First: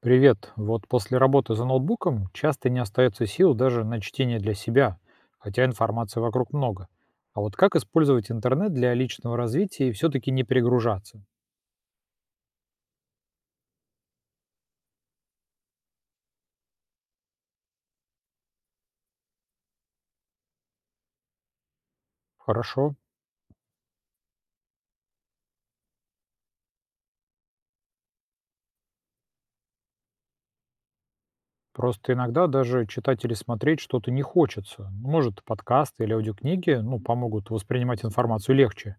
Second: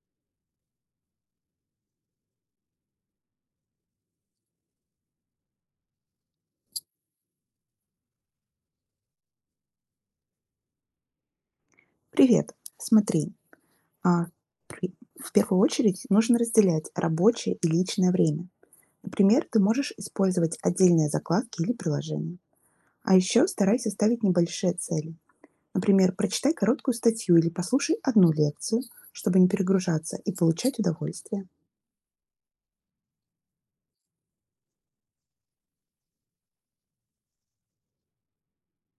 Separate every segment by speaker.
Speaker 1: Привет. Вот после работы за ноутбуком часто не остается сил даже на чтение для себя, хотя информации вокруг много. А вот как использовать интернет для личного развития и все-таки не перегружаться?
Speaker 2: Привет. Смотри, а, при- в первую очередь нужно разделять рабочее и личное время. Например, ты можешь использовать отдельные закладки или приложения.
Speaker 1: Хорошо.
Speaker 2: А еще старайся ставить небольшие цели. Например, прочитай короткую статью или послушай одну лекцию, чтобы не перегружаться и получать удовольствие.
Speaker 1: Просто иногда даже читать или смотреть что-то не хочется. Может, подкасты или аудиокниги, ну, помогут воспринимать информацию легче.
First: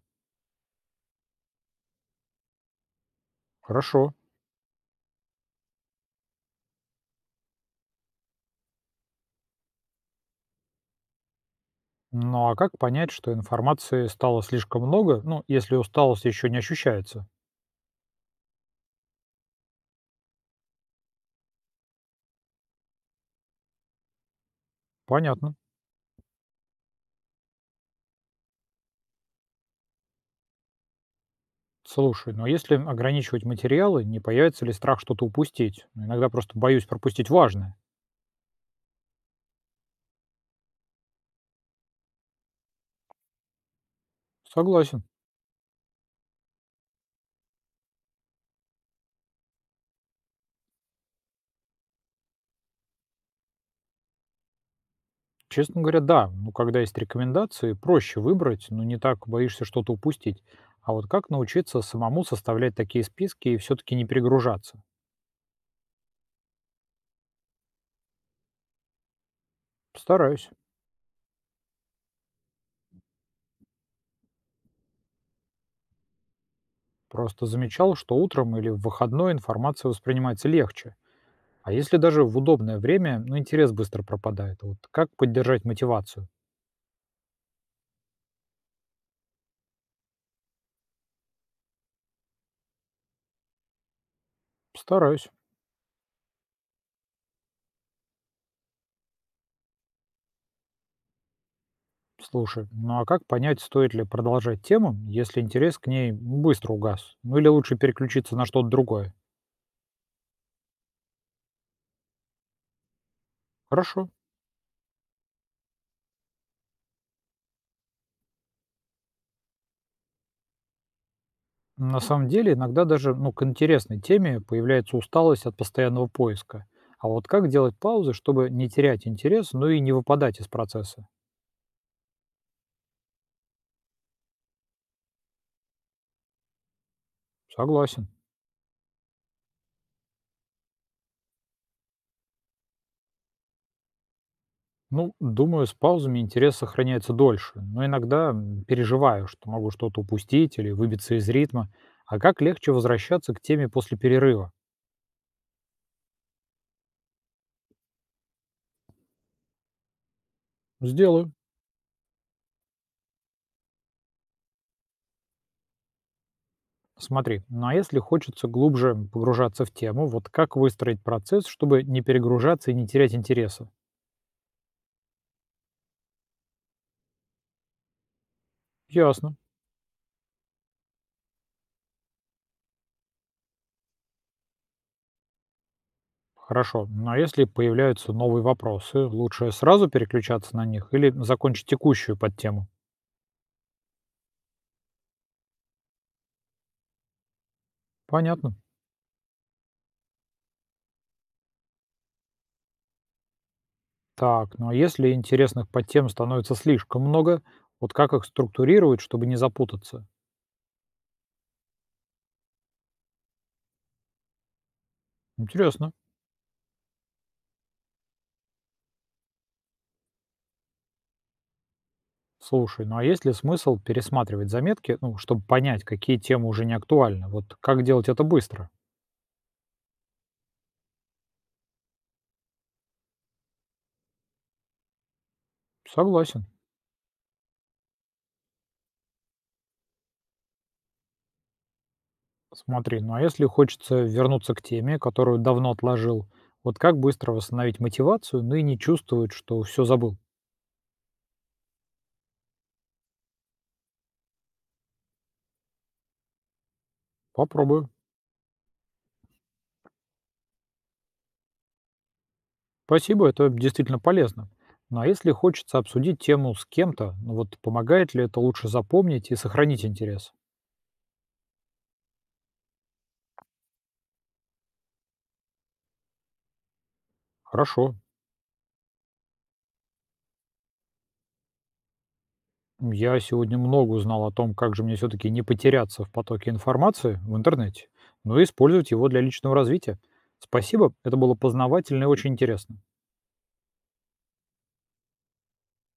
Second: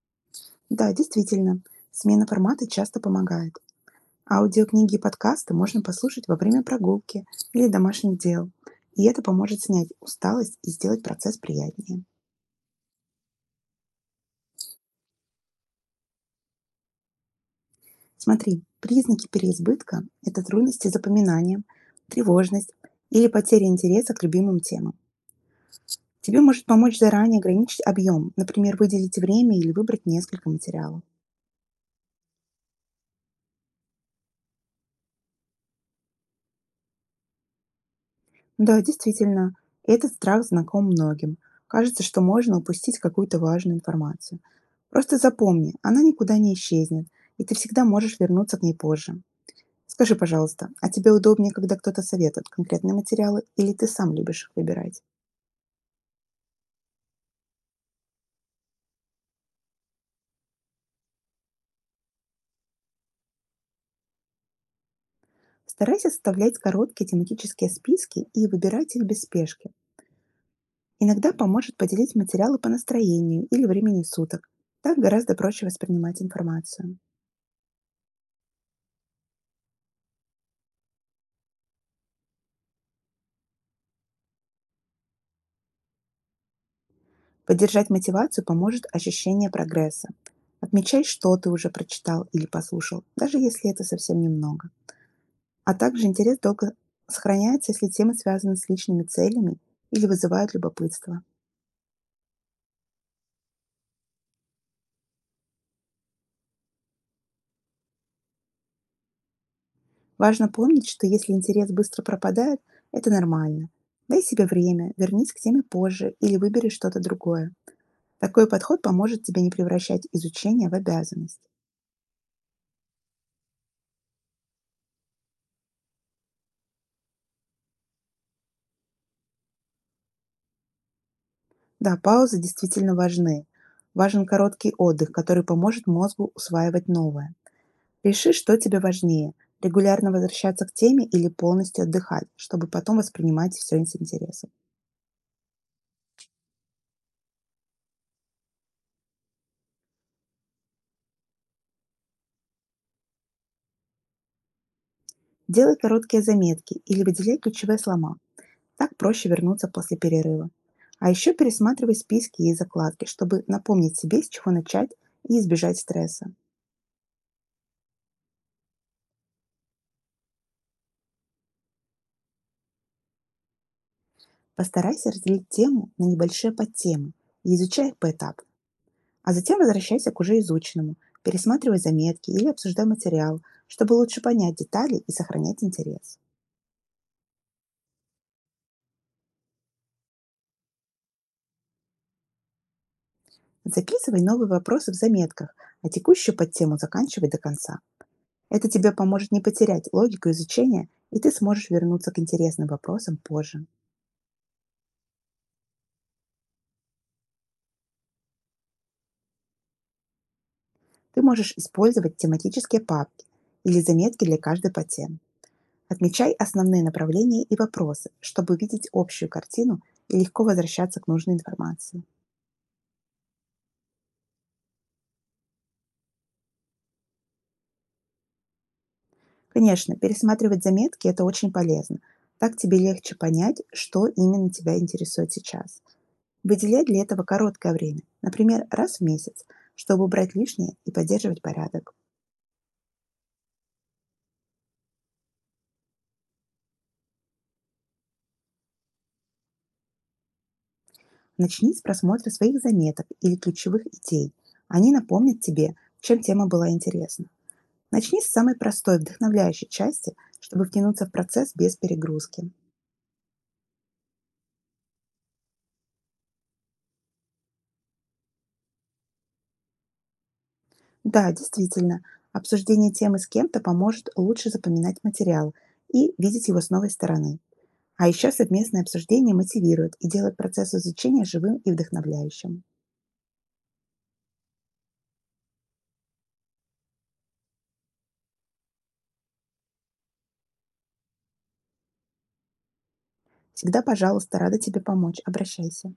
Speaker 2: Да, действительно, смена формата часто помогает.
Speaker 1: Хорошо.
Speaker 2: Аудиокниги и подкасты можно послушать во время прогулки или домашних дел. И это поможет снять усталость и сделать процесс приятнее.
Speaker 1: Ну а как понять, что информации стало слишком много, ну, если усталость еще не ощущается?
Speaker 2: Смотри, признаки переизбытка — это трудности с запоминанием, тревожность или потеря интереса к любимым темам.
Speaker 1: Понятно.
Speaker 2: Тебе может помочь заранее ограничить объем, например, выделить время или выбрать несколько материалов.
Speaker 1: Слушай, но если ограничивать материалы, не появится ли страх что-то упустить? Ну, иногда просто боюсь пропустить важное.
Speaker 2: Да, действительно, этот страх знаком многим. Кажется, что можно упустить какую-то важную информацию.
Speaker 1: Согласен.
Speaker 2: Просто запомни, она никуда не исчезнет, и ты всегда можешь вернуться к ней позже. Скажи, пожалуйста, а тебе удобнее, когда кто-то советует конкретные материалы, или ты сам любишь их выбирать?
Speaker 1: Честно говоря, да. Ну, когда есть рекомендации, проще выбрать, но не так боишься что-то упустить. А вот как научиться самому составлять такие списки и все-таки не перегружаться?
Speaker 2: Старайся составлять короткие тематические списки и выбирать их без спешки.
Speaker 1: Стараюсь.
Speaker 2: Иногда поможет поделить материалы по настроению или времени суток. Так гораздо проще воспринимать информацию.
Speaker 1: Просто замечал, что утром или в выходной информация воспринимается легче. А если даже в удобное время, ну, интерес быстро пропадает. Вот как поддержать мотивацию?
Speaker 2: Поддержать мотивацию поможет ощущение прогресса. Отмечай, что ты уже прочитал или послушал, даже если это совсем немного.
Speaker 1: Стараюсь.
Speaker 2: А также интерес долго сохраняется, если темы связаны с личными целями или вызывают любопытство.
Speaker 1: Слушай, ну а как понять, стоит ли продолжать тему, если интерес к ней быстро угас? Ну или лучше переключиться на что-то другое?
Speaker 2: Важно помнить, что если интерес быстро пропадает, это нормально.
Speaker 1: Хорошо.
Speaker 2: Дай себе время, вернись к теме позже или выбери что-то другое. Такой подход поможет тебе не превращать изучение в обязанность.
Speaker 1: На самом деле, иногда даже ну, к интересной теме появляется усталость от постоянного поиска. А вот как делать паузы, чтобы не терять интерес, но и не выпадать из процесса?
Speaker 2: Да, паузы действительно важны. Важен короткий отдых, который поможет мозгу усваивать новое.
Speaker 1: Согласен.
Speaker 2: Реши, что тебе важнее — регулярно возвращаться к теме или полностью отдыхать, чтобы потом воспринимать все с интересом.
Speaker 1: Ну, думаю, с паузами интерес сохраняется дольше, но иногда переживаю, что могу что-то упустить или выбиться из ритма. А как легче возвращаться к теме после перерыва?
Speaker 2: Делай короткие заметки или выделяй ключевые слова, так проще вернуться после перерыва. А
Speaker 1: Сделаю.
Speaker 2: еще пересматривай списки и закладки, чтобы напомнить себе, с чего начать, и избежать стресса.
Speaker 1: Смотри, ну а если хочется глубже погружаться в тему, вот как выстроить процесс, чтобы не перегружаться и не терять интереса?
Speaker 2: Постарайся разделить тему на небольшие подтемы и изучай их поэтапно. А
Speaker 1: Ясно.
Speaker 2: затем возвращайся к уже изученному, пересматривай заметки или обсуждай материал, чтобы лучше понять детали и сохранять интерес.
Speaker 1: Хорошо. Но если появляются новые вопросы, лучше сразу переключаться на них или закончить текущую подтему?
Speaker 2: Записывай новые вопросы в заметках, а текущую подтему заканчивай до конца.
Speaker 1: Понятно.
Speaker 2: Это тебе поможет не потерять логику изучения, и ты сможешь вернуться к интересным вопросам позже.
Speaker 1: Так, ну а если интересных подтем становится слишком много, вот как их структурировать, чтобы не запутаться?
Speaker 2: Ты можешь использовать тематические папки или заметки для каждой по теме.
Speaker 1: Интересно.
Speaker 2: Отмечай основные направления и вопросы, чтобы увидеть общую картину и легко возвращаться к нужной информации.
Speaker 1: Слушай, ну а есть ли смысл пересматривать заметки, ну, чтобы понять, какие темы уже не актуальны? Вот как делать это быстро?
Speaker 2: Конечно, пересматривать заметки — это очень полезно. Так тебе легче понять, что именно тебя интересует сейчас.
Speaker 1: Согласен.
Speaker 2: Выделяй для этого короткое время, например, раз в месяц, чтобы убрать лишнее и поддерживать порядок.
Speaker 1: Смотри, ну а если хочется вернуться к теме, которую давно отложил, вот как быстро восстановить мотивацию, ну и не чувствовать, что все забыл?
Speaker 2: Начни с просмотра своих заметок или ключевых идей. Они напомнят тебе, чем тема была интересна.
Speaker 1: Попробую.
Speaker 2: Начни с самой простой, вдохновляющей части, чтобы втянуться в процесс без перегрузки.
Speaker 1: Спасибо, это действительно полезно. Ну а если хочется обсудить тему с кем-то, ну вот помогает ли это лучше запомнить и сохранить интерес?
Speaker 2: Да, действительно, обсуждение темы с кем-то поможет лучше запоминать материал и видеть его с новой стороны.
Speaker 1: Хорошо.
Speaker 2: А еще совместное обсуждение мотивирует и делает процесс изучения живым и вдохновляющим.
Speaker 1: Я сегодня много узнал о том, как же мне все-таки не потеряться в потоке информации в интернете, но и использовать его для личного развития. Спасибо, это было познавательно и очень интересно.
Speaker 2: Всегда, пожалуйста, рада тебе помочь. Обращайся.